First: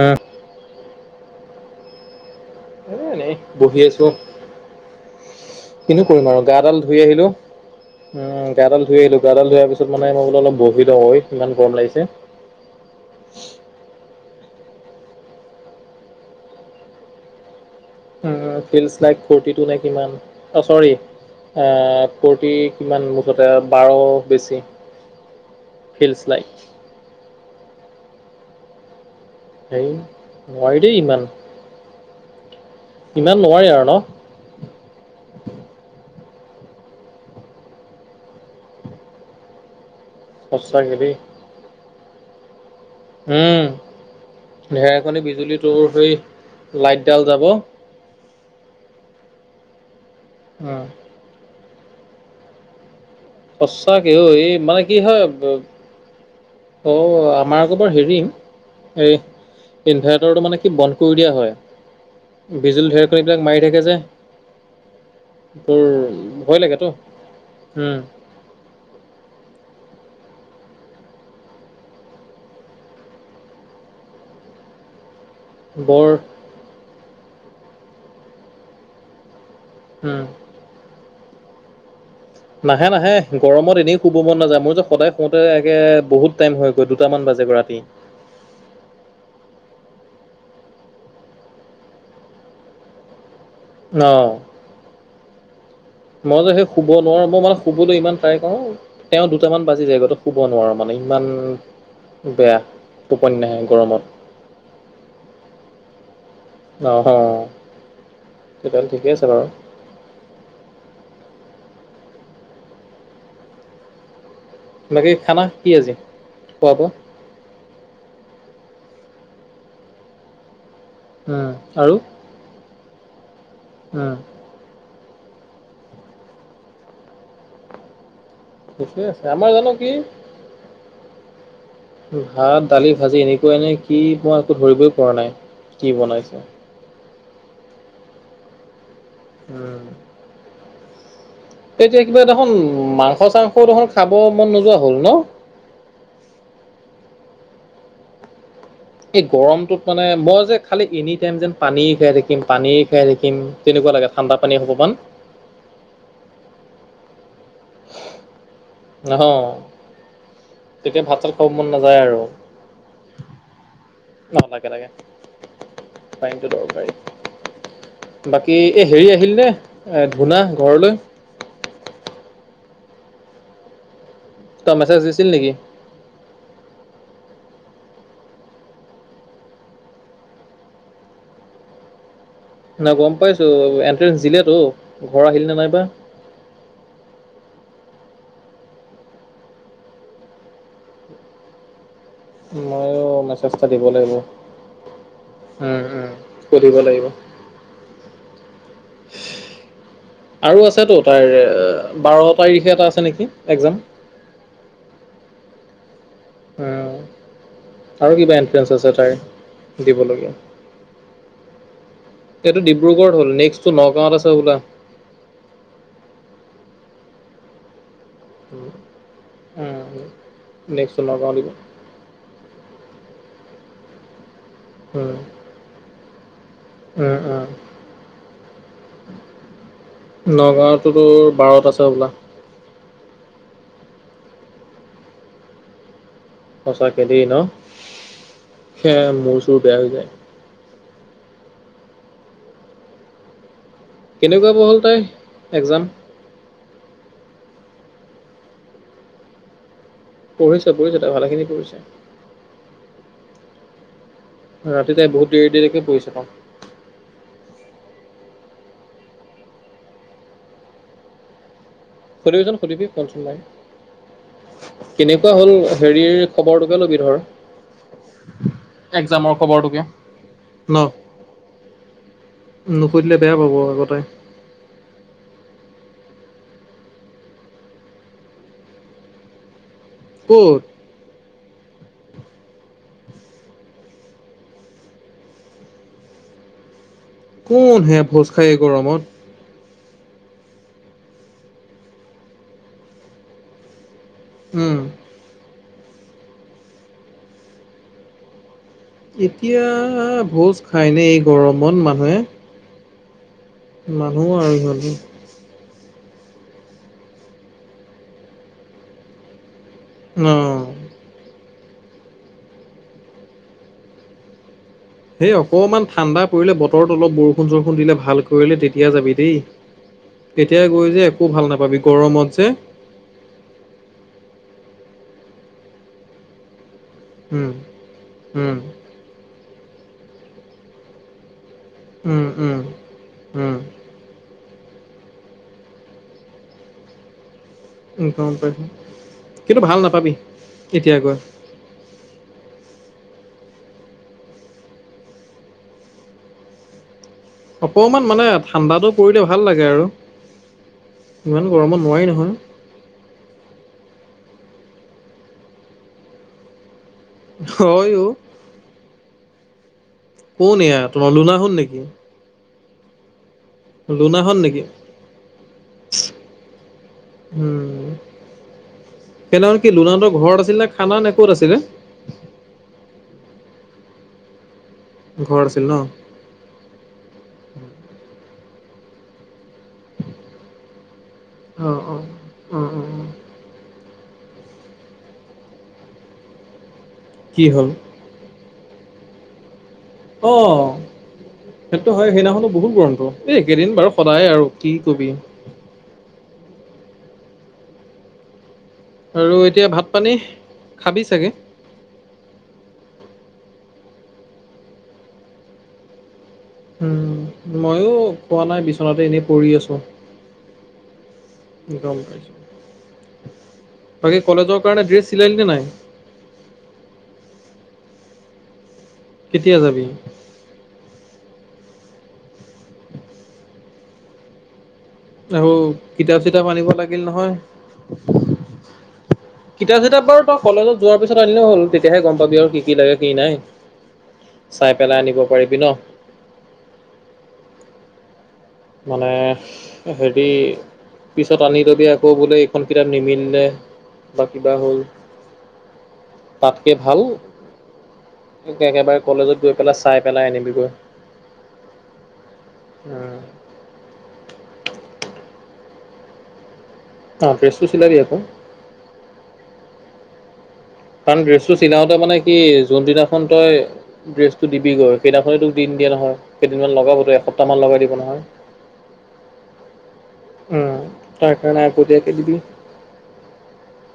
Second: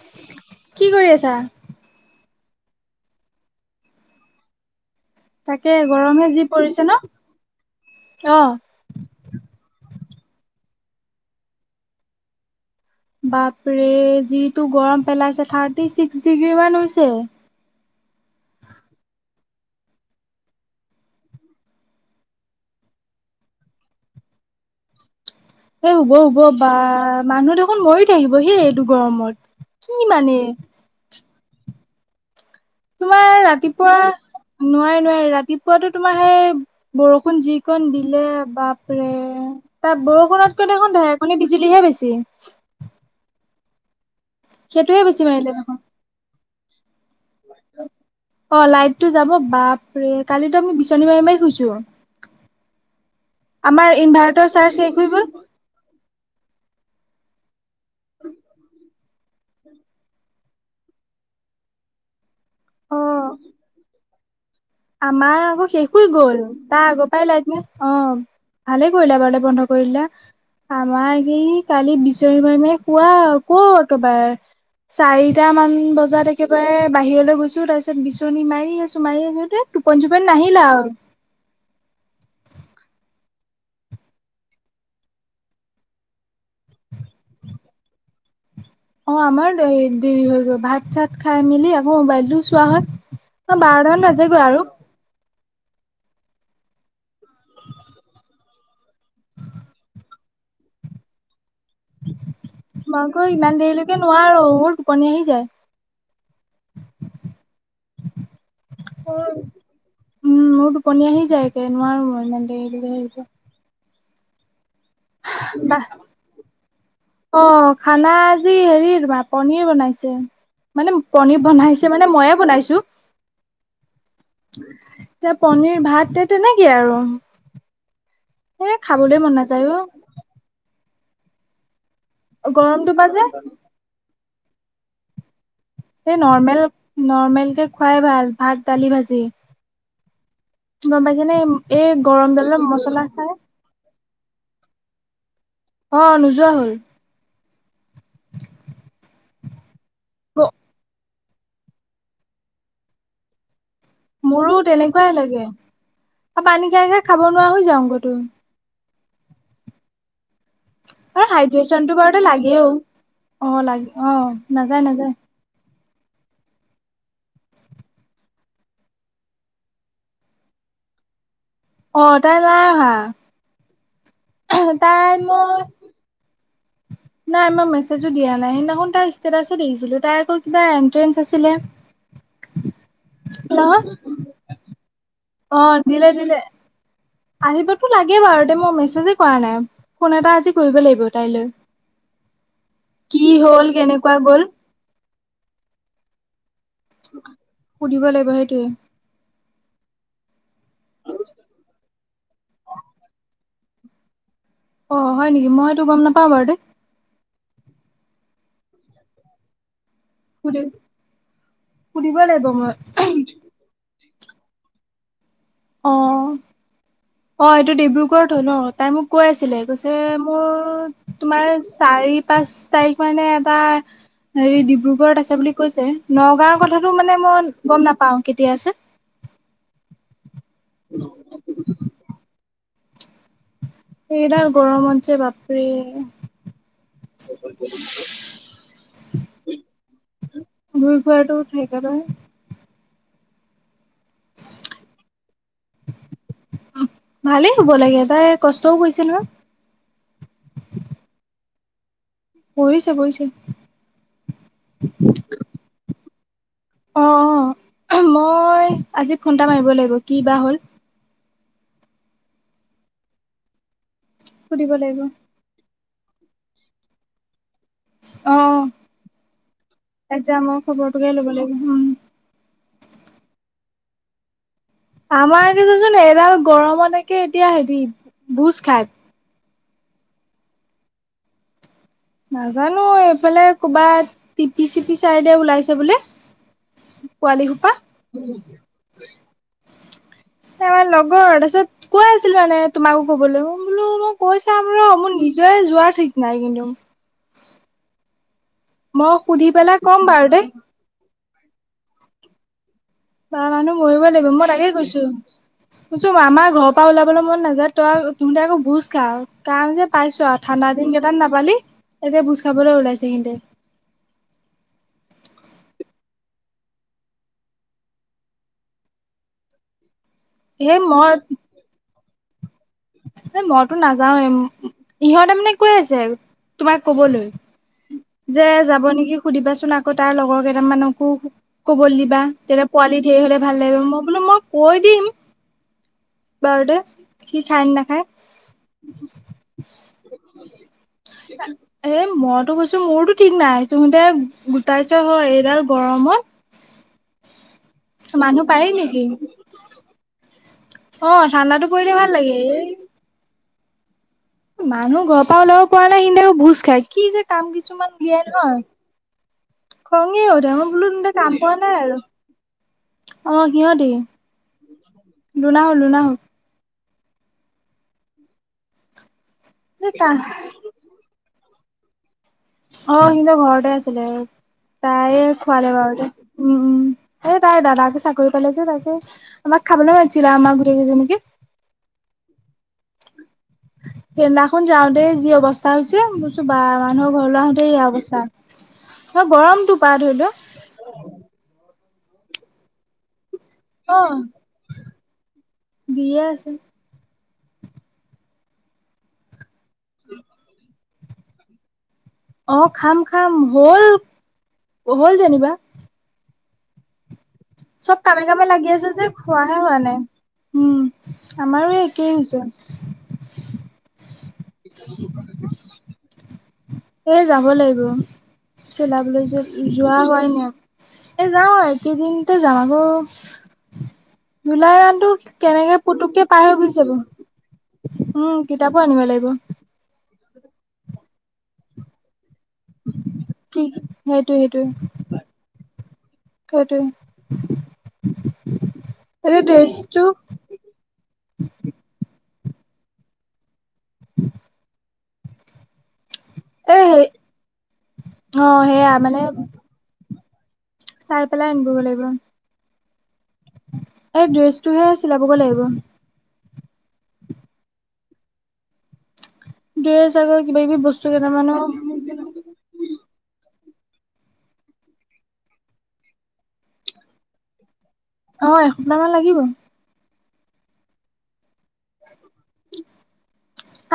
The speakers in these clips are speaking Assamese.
এ কি কৰি আছা? এনে বহি আছো তাকে কিনো গৰমহে কৰিম আৰু যি গাডাল পৰিছে ন? ধুই আহিলো। উম অ', গাডাল ধুই আহিলো গাডাল ধোৱাৰ পিছত মানে মই বুলো অলপ বহি লওঁ ইমান গৰম লাগিছে। বাপৰে যিটো গৰম পেলাইছে থাৰ্টিছিক্স ডিগ্ৰী মান হৈছে। উ ফিল লাইক ফ্তিতু নে কিমান অ চৰি এ ফৰতি্ কিমান মুঠতে বাৰ বেছি এই হব ফিল্ডছ হব লাইক বা মানুহ দেখোন মৰি থাকিব সেই এইটো গৰমত। হেই কি মানে মই দেই ইমান তোমাৰ ইমান নোৱাৰি আৰু ন ৰাতিপুৱা নোৱি নোৱাৰে ৰাতিপুৱাতো তোমাৰ সেই বৰষুণ যিকণ দিলে বাপৰে তাত বৰষুণত কিয় সঁচাকে দেখোন দেই ধেৰেকণি বিজুলীহে বেছি। উম সেইটোহে ঢেৰেকণী বেছি মাৰিলে বিজুলীটো দেখোন। হৈ লাইট ডাল যাব। অ লাইট টো যাব বাপৰে কালিতো আমি উম বিচনী মাৰি মাৰি শুইছো। আমাৰ সঁচাকেও ইনভাৰ্টাৰ এই চাৰ্জ মানে শেষ কি হৈ হয় গ'ল। অ আমাৰ আকৌ বৰ হেৰি এই ইনভাৰ্টাৰটো মানে কি বন্ধ কৰি দিয়া হয়। বিজুল অ ঢেৰেকণি এইবিলাক মাৰি থাকে যে আমাৰ আকৌ তোৰ শেষ হৈ গ'ল ভয় তাৰ লাগেতো আগৰ পৰাই লাইত উম নাই। ভালে কৰিলা এবাৰলৈ বন্ধ কৰিলা। আমাৰ এই কালি বিচনি মাৰি মাৰি শুৱা কও একেবাৰে। চাৰিটা মান বৰ বজাত একেবাৰে বাহিৰলৈ গৈছো তাৰপিছত বিচনী মাৰি আছো মাৰি আছোত। টোপন উম চুপনি নাহিল। নাহে নাহে গৰমত এনেই শুব মন নাযায় মোৰ যে সদায় শোওঁতে এে বহুত টাইম হৈ দুটামান বাজে গৈ ৰাতি। অ আমাৰ দেৰি হৈ গ'ল ভাত চাত খাই মেলি আকৌ মোবাইলটো চোৱা হয়। অ বাৰটামান অ বাজেগৈ আৰু মই যে সেই শুব নোৱাৰো মই মানে শুবলৈ ইমান ট্ৰাই কৰো তেওঁ দুটামান বাজি যায় [unintelligible] শুব নোৱাৰো মানে। ইমান বেয়া মই আকৌ টোপনি নাহে ইমান দেৰিলৈকে গৰমত নোৱাৰো মোৰ টোপনি আহি যায়। আহ। উম মোৰ টোপনী আহি যায়। নোৱাৰো মই ইমান দেৰি [unintelligible] বাকী খানা কি বা আজি খোৱা বোৱা? অ খানা আজি হেৰি তমা পনিৰ বনাইছে। মানে পনীৰ উম বনাইছে আৰু মানে মইয়ে বনাইছো। উম এ, পনিৰ ভাত এ, তেনেকেই আৰু। এ, ঠিকে খাবলৈ আছে মন আমাৰ নাযায় জানো অ'। কি ভাত, দালি, গৰমটো পা ভাজি যে এনেকুৱা এনে কি মই একো ধৰিবই পৰা নাই। কি এই বনাইছে? নৰ্মেল নৰ্মেলকে খুৱাই ভাল। ভাত, দালি, ভাজি উম। গম পাই তই কিয় কিবা দেখোন মাংস খাই চাংস দেখোন খাব মন নোযোৱা হ'ল ন'? অ' নোযোৱা হ'ল। [inaudible] এই গৰমটোত মানে মই যে খালি এনি টাইম যেন পানীয়ে খাই থাকিম পানীয়ে খাই থাকিম। তেনেকুৱা লাগে ঠাণ্ডা পানী মোৰো অকমান। তেনেকুৱাই লাগে। আৰু পানী খাই খাই খাব নোৱাৰা হৈ যাওঁগে তোৰ। অ'। তেতিয়া আৰু ভাত-চাত খাব মন হাইড্ৰচনটো নাযায় আৰু। বাৰুতে লাগেও। অ' লাগে অ' নাযায় নাযায়। তাইমটো দেখ ভাই। বাকী এই হেৰি আহিল নে ধূনা ঘৰলৈ? অ' তাই নাই অহা। তই মেছেজ তাই দিছিল নেকি? মই নাই মই মেছেজো দিয়া নাই, সেইদিনাখন তাৰ ষ্টেটাছে দেখিছিলোঁ তাই আকৌ কিবা এণ্ট্ৰেঞ্চ আছিলে। নাই গম পাইছো। নহয় এণ্ট্ৰেঞ্চ দিলেতো? ঘৰ আহিল নে অ' নাইবা? দিলে দিলে। আহিবটো লাগে বাৰু দে, মই মেছেজে কৰা নাই, ফোন এটা আজি কৰিব লাগিব তাইলৈ। ময়ো কি মেছেজ হ'ল এটা দিব লাগিব। কেনেকুৱা গ'ল উম, উম। সুধিব লাগিব। সুধিব লাগিব সেইটোৱেই। আৰু আছেতো তাইৰ। বাৰ তাৰিখে এটা আছে নেকি এক্সাম। অ' হয় নেকি মই হেইটো গম নাপাওঁ। বাৰু দেই উ, আৰু কিবা ইনট্ৰঞ্চ আছে তাইৰ। দিব লাগে। সুধি সুধিব লাগিব হেইটো মই ডিব্ৰুগড়ত হ'ল, নেক্সটো নগাঁৱত আছে। তই ওলা। অ', অ' এইটো ডিব্ৰু গৰত হ'ল উম, ন'? তাই মোক কৈ আছিলে কৈছে উম, মোৰ নেক্সটটো নগাঁও তোমাৰ দিব। চাৰি পাঁচ তাৰিখ মানে এটা হেৰি উম, ডিব্ৰুগড়ত আছে বুলি কৈছে, নগাঁওৰ কথাটো উম, মানে উম, মই গ'ম নাপাও। কেতিয়া আছে? নগাঁওৰটো তোৰ বাৰত আছে বোলা। এইডাল গৰমত যে বাপৰে। সঁচাকে দে ন'? সেয়া মূৰ চোৰ বেয়া হৈ যায়। ঘূই ফুৰাটো সেইকাৰণে। কেনেকুৱা বা হ'ল তাইৰ এক্সাম। ভালেই হ'ব লাগে, তাই কষ্টও কৰিছে নহয়। পঢ়িছে পঢ়িছে তাই ভালেখিনি পঢ়িছে। পঢ়িছে পঢ়িছে। ৰাতি তাই বহুত দেৰি দেৰিকে পঢ়িছে পাওঁ। অ', অ' মই আজি ফোনটা মাৰিব লাগিব কি বা হ'ল। সুধিবিচুন সুধিবি ফুঞ্চুন নাই, সুধিব লাগিব অ কেনেকুৱা হ'ল। হেৰিৰ খবৰটোকে ল'বি ধৰ। অ' একজামৰ খবৰটোকে তাইছা মই ন খবৰটোকে ল'ব লাগিব হুম। নুসুধিলে বেয়া পাব আকৌ তাই। আমাৰ কেইচোন এডাল গৰমত একে এতিয়া হেৰি ভোজ খাই। ক'ত? নাজানো আৰু এইফালে ক'বাত টিপি চিপি চাইডে ওলাইছে বোলে। পোৱালিসোপা? কোন হে ভোজ খাই এই গৰমত আমাৰ লগৰ তাৰপিছত কোৱা আছিলো, মানে তোমাকো কবলৈ মই বোলো! কৈ চাম উম ৰ মোৰ নিজৰে যোৱাৰ ঠিক নাই, কিন্তু। মই সুধি এতিয়া পেলাই ক'ম বাৰু দেই ভোজ খাইনে এই গৰমত মানুহে? বা মানুহ মৰিব লাগিব, মানুহ মই আৰু তাকে সিহঁতে কৈছোঁ। কৈছোঁ আমাৰ ঘৰৰ পৰা ওলাবলৈ মন নাযায়, তই তুহঁতে আকৌ ভোজ খায়। কাম যে ন পাইছো আৰু ঠাণ্ডা দিন কেইটান নাপালি। এতিয়া ভোজ খাবলৈ ওলাইছে সিহঁতে। হেই অকমান ঠাণ্ডা পৰিলে, বতৰত অলপ বৰষুণ চৰষুণ দিলে ভাল কৰিলে তেতিয়া যাবি দেই। এতিয়াই সেই গৈ যে মই একো ভাল নাপাবি, গৰমত যে। এ, মইতো নাযাওৱেই ইহঁতে মানে কৈ আছে। তোমাক কবলৈ, উম যে উম যাব নেকি সুধিবাচোন আকৌ তাৰ লগৰ কেই মানকো ক'বলৈ দিবা, উম উম তেতিয়া পোৱালি ধেৰ হলে ভাল লাগিব, উম মই বোলো ম কৈ দিম বাৰডে খাই নে নাখায়। গম পাইছো কিন্তু ভাল নাপাবি এতিয়া গৈ এ, মইতো কৈছো মোৰতো ঠিক নাই, তহঁতে গোটাইছ হয় এইডাল গৰমত। অকণমান মানে মানুহ পাৰি ঠাণ্ডাতটো নেকি পৰিলে ভাল লাগে আৰু। অ', ইমান ঠাণ্ডাতটো গৰমত পৰিলে নোৱাৰি ভাল নহয় হয় লাগে, এ মানুহ ঘৰৰ পৰা ওলাব পৰা নাই, সিহঁতে আকৌ ভোজ খাই। কি যে কাম কিছুমান অ উলিয়াই নহয়। খঙে উঠে, কোন মই এয়া বোলো তহঁতে তোমাৰ কাম পোৱা লুনাখন নাই আৰু। অ সিহঁতি লুনা হত নেকি? লুনা হল লুনা হল উম, সেইদিনা কি এই কা লুনাহঁতৰ ঘৰত আছিল নে খানা নে ক'ত আছিলে? অ', সিহঁতৰ ঘৰতে আছিলে। তাই ঘৰত আছিল খোৱালে ন বাৰু দে, উম, উম এ, তাইৰ দাদাকে চাকৰি পালে যে তাই আমাক খাবলৈ মাতছিলে, আমাৰ গোটেই কেইজনীকে। অ অ অ অ অ। সেইদিনাখন যাওঁতেই যি অৱস্থা হৈছে, মই কৈছোঁ বা মানুহৰ ঘৰলৈ কি আহোতে হ'ল এইয়া অৱস্থা। অ', গৰমটো। পা ধৰি লও অ', সেইটো হয়, সেইদিনাখনটো বহুত গৰমটো এই কেইদিন বাৰু অ সদায় আৰু কি কবি। দিয়ে আছে। আৰু এতিয়া ভাত, পানী খাবি চাগে? অ', খাম, খাম, হ'ল, হ'ল যেনিবা। উম, মইও চব কামে খোৱা কামে নাই, লাগি আছে বিচনাতে যে এনেই পৰি খোৱাহে হোৱা আছোঁ। নাই উম, আমাৰো একেই হৈছে। বাকী কলেজৰ কাৰণে ড্ৰেছ চিলালি নে নাই? এই যাব লাগিব। চিলাবলৈ কেতিয়া যাবি য-যোৱা হোৱাই নাই, এ যাও কেইদিনতে যাম বও জুলাই আৰু কেনেকে কিতাপ পুতুককে পাৰ চিতাপ হৈ আনিব গুচি যাব। লাগিল নহয়। উম, কিতাপো আনিব লাগিব। কিতাপ চিতাপ বাৰু তই কলেজত যোৱাৰ পিছত আনিলেই হ'ল, তেতিয়াহে গম পাবি আৰু। কি, কি লাগে কি নাই কি চাই পেলাই আনিব পাৰিবি ন? সেইটোৱেই। মানে হেৰি পিছত আনি লবি আকৌ বোলে এখন কিতাপ নিমিলিলে বা কিবা হ'ল। তাতকে এ ভাল সেই অ সেয়া একেবাৰে মানে কলেজত গৈ পেলাই চাই পেলাই আনিবিগৈ। চাই পেলাই আনিবগৈ লাগিব। উম। এই ড্ৰেছটোহে চিলাবগৈ লাগিব। অ', ড্ৰেছটো চিলাবি আকৌ। দুয়োচাগৈ কাৰণ ড্ৰেছটো চিলাওঁতে মানে কি? যোনদিনাখন তই ড্ৰেছটো দিবিগৈ, সেইদিনাখনেই তোক দি নিদিয়ে নহয়, কেইদিনমান লগাবতো, এসপ্তাহমান লগাই দিব ন'। অ', এসপ্তাহ মান লাগিব। উম, তাৰকাৰণে আগতীয়াকৈ দিবি।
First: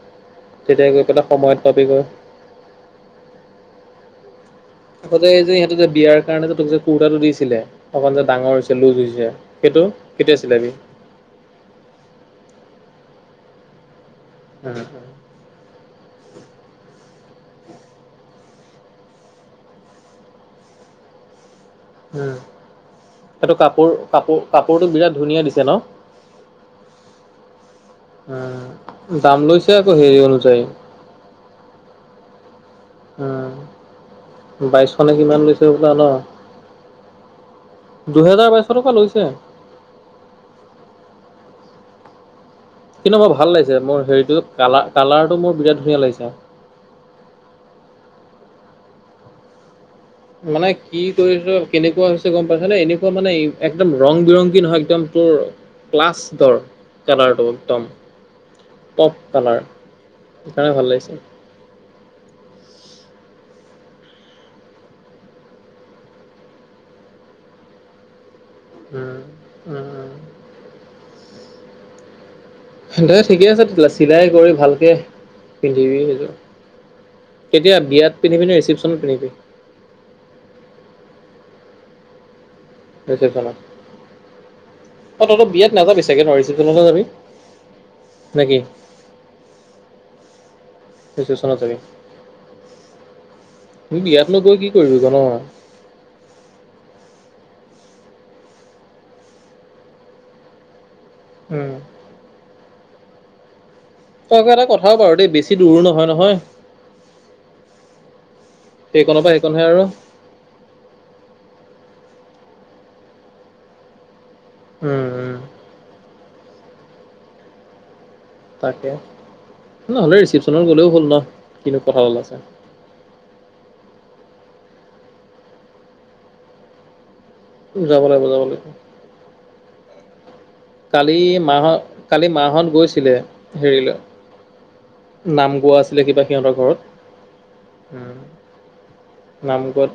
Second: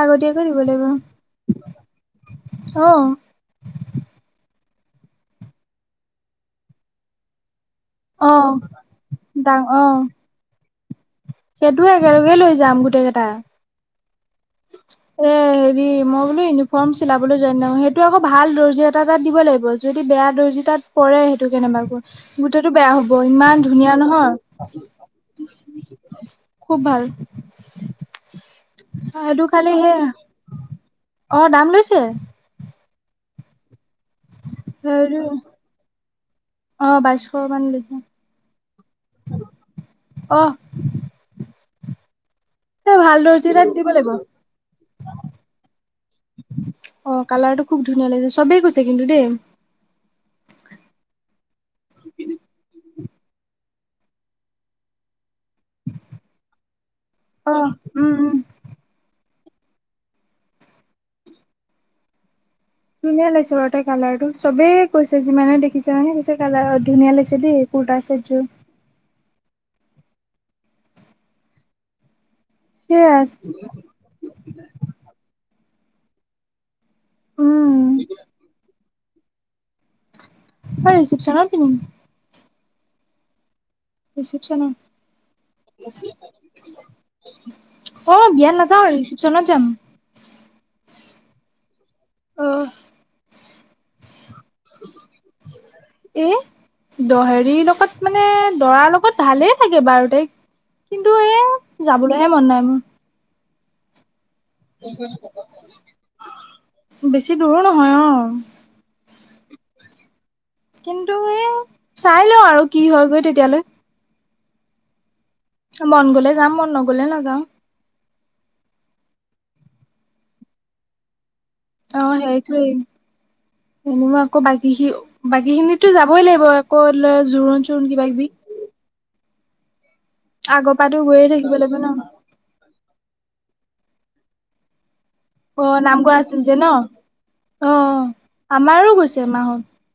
আগতীয়াকৈ দিব লাগিব। তেতিয়া গৈ পেলাই সময়ত পাবিগৈ। অ আকৌ এই যে, সিহঁতে যে বিয়াৰ কাৰণে যে তোক যে কুৰ্তাটো দিছিলে অকণ যে অ ডাঙৰ হৈছে, লুজ হৈছে, সেইটো, কেতিয়া চিলাবি? সেইটোও একেলগেই লৈ যাম, গোটেই কেইটাই। উম এ হেৰি, মই বোলো ইউনিফৰ্ম চিলাবলৈ যোৱা দিনাখন, সেইটো আকৌ ভাল দৰ্জি এটা তাত দিব লাগিব, যদি বেয়া দৰ্জি তাত পৰে কেনেবাকৈ, গোটেইটো বেয়া হ'ব, সেইটো ইমান কাপোৰ ধুনীয়া নহয়। কাপোৰ কাপোৰটো বিৰাট ধুনীয়া দিছে ন খুব ভাল। দাম সেইটো লৈছে খালি সে আকৌ, হেৰি অনুযায়ী, অ দাম লৈছে উম। বাইছশনে হেৰি কিমান লৈছে হ'বলা ন। অ বাইশ মান লৈছে দুহেজাৰ বাইচশ টকা লৈছে। অহ। কিন্তু মই ভাল এটাত লাগিছে, দিব মোৰ লাগিব হেৰিটো, কাল কালাৰটো মোৰ বিৰাট ধুনীয়া লাগিছে। অ', কালাৰটো খুব ধুনীয়া লাগিছে, চবেই কৈছে কিন্তু দেই। মানে কি কৰিছ? কেনেকুৱা হৈছে? গম পাইছনে? এনে তোমাৰ মানে একদম ৰং বিৰংগী নহয়, একদম তোৰ প্লাছ দৰ, কালাৰটো অ একদম। উম উম পপ কালাৰ, সেইকাৰণে ভাল লাগিছে। ধুনীয়া লাগছে বাৰু তাই কালাৰটো, চবেই কৈছে, যিমানে দেখিছে মানে কৈছে, কালাৰ ধুনীয়া লাগিছে দেই। কুৰ্তা চেট যোৰ। উম উম। সেয়া দে ঠিকেই আছে তেতিয়াহলে, চিলাই কৰি ভালকে পিন্ধিবি সেইযোৰ। কেতিয়া উম বিয়াত পিন্ধিবি নে ৰিচিপশ্যনত পিন্ধিবি? হয়, ৰিচিপশ্যনত পিন্ধিম। ৰিচিপশ্যনত। ৰিচিপশ্যনত অ', তইতো বিয়াত নাযাবি চাগে ন' ৰিচিপশ্যনতহে যাবি? অ', বিয়াত নেকি নাযাওঁ, ৰিচিপশ্যনত যাম। ৰিচিপশ্যচনত যাবি। অ তুমি বিয়াতনো গৈ কি কৰিবা। [unintelligible] ৰি লগত মানে, দৰাৰ লগত ভালেই থাকে বাৰু তাইক। কিন্তু এই, উম যাবলৈহে মন নাই মোৰ। তই আকৌ এটা কথাও বাৰু দেই, বেছি দূৰো নহয় নহয়। বেছি দূৰো নহয় অ'। চনহে আৰু। কিন্তু এই, চাই লওঁ আৰু কি হয়গৈ তেতিয়ালৈ। উম উম। মন গলে যাম, মন ন'গলে নাযাওঁ। তাকেই, নহ'লে ৰিচিপশ্যনত গ'লেও হ'ল ন'। কিনো কথা অ', ওলাইছে সেইটোৱেই, এনেই আকৌ বাকী খি বাকীখিনিতো যাবই লাগিব, আকৌ ল জোৰোণ চোৰোণ যাব কিবা লাগিব কিবি। যাব লাগিব আগৰ পৰাতো কালি গৈয়ে থাকিব মা লাগিব হত, ন কালি মা হত গৈছিলে হেৰিলৈ। নাম অ গোৱা আছিলে কিবা আছিল যে সিহঁতৰ ন অ ঘৰত আমাৰো গৈছে মাহত নাম গত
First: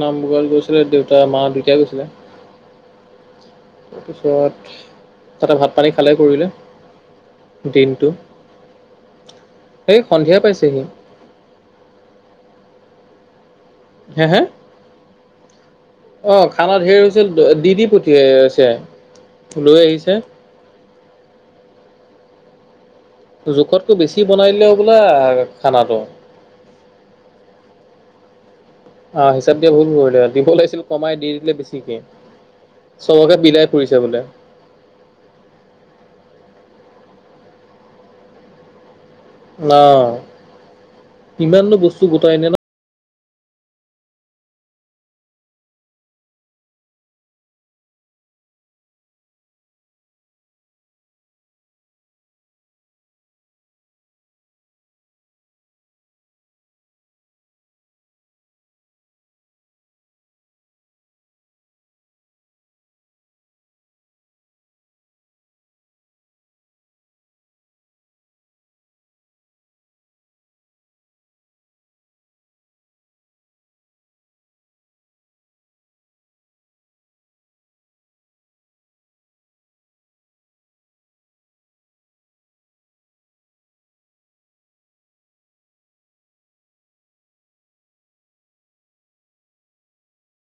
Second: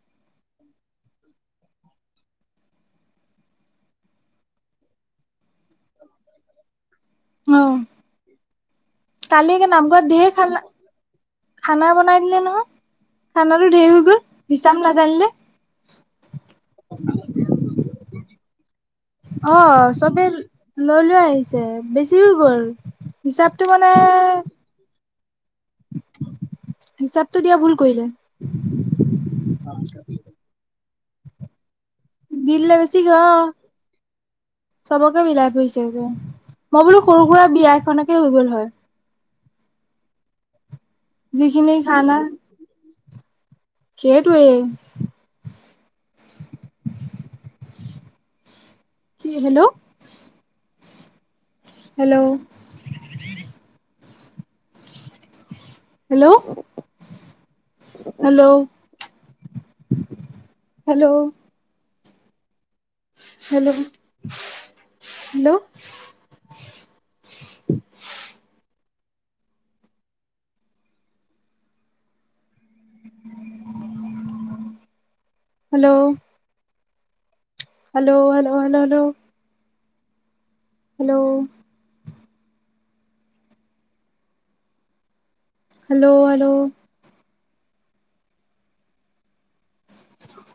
নাম গৰত গৈছিলে দেউতা মা দুটাই গৈছিলে তাৰপিছত, তাতে ভাত পানী খালে কৰিলে অ দিনটো কালি কি এই নামঘৰত ধেৰ সন্ধিয়া খানা, পাইছেহি খানা বনাই দিলে ন হে, হে, হিচাপ নাজানিলে অ', খানা ধেৰ হৈছিল দি দি প [unintelligible] অ', চবে লৈ লৈ আহিছে, বেছি হৈ গ'ল। হিচাপটো মানে জোখতকৈ বেছি বনাই দিলে হ'বলা খানাটো হিচাপটো দিয়া ভুল কৰিলে অ', হিচাপ দিয়া ভুল কৰিলে, দিব লাগিছিল কমাই দি দিলে বেছি দিদিলে বেছিকে অ' ফুৰিছে বোলে। চবকে বিলাই ফুৰিছে হ'বলা, মই বোলো সৰু সুৰা বিয়া এখনকে হৈ গ'ল হয়। অ', ইমাননো বস্তু গোটাই নে ন সেইটোৱেই hello hello hello, hello hello hello, hello [inaudible] hello hello, hello, hello, hello hello hello, hello [inaudible]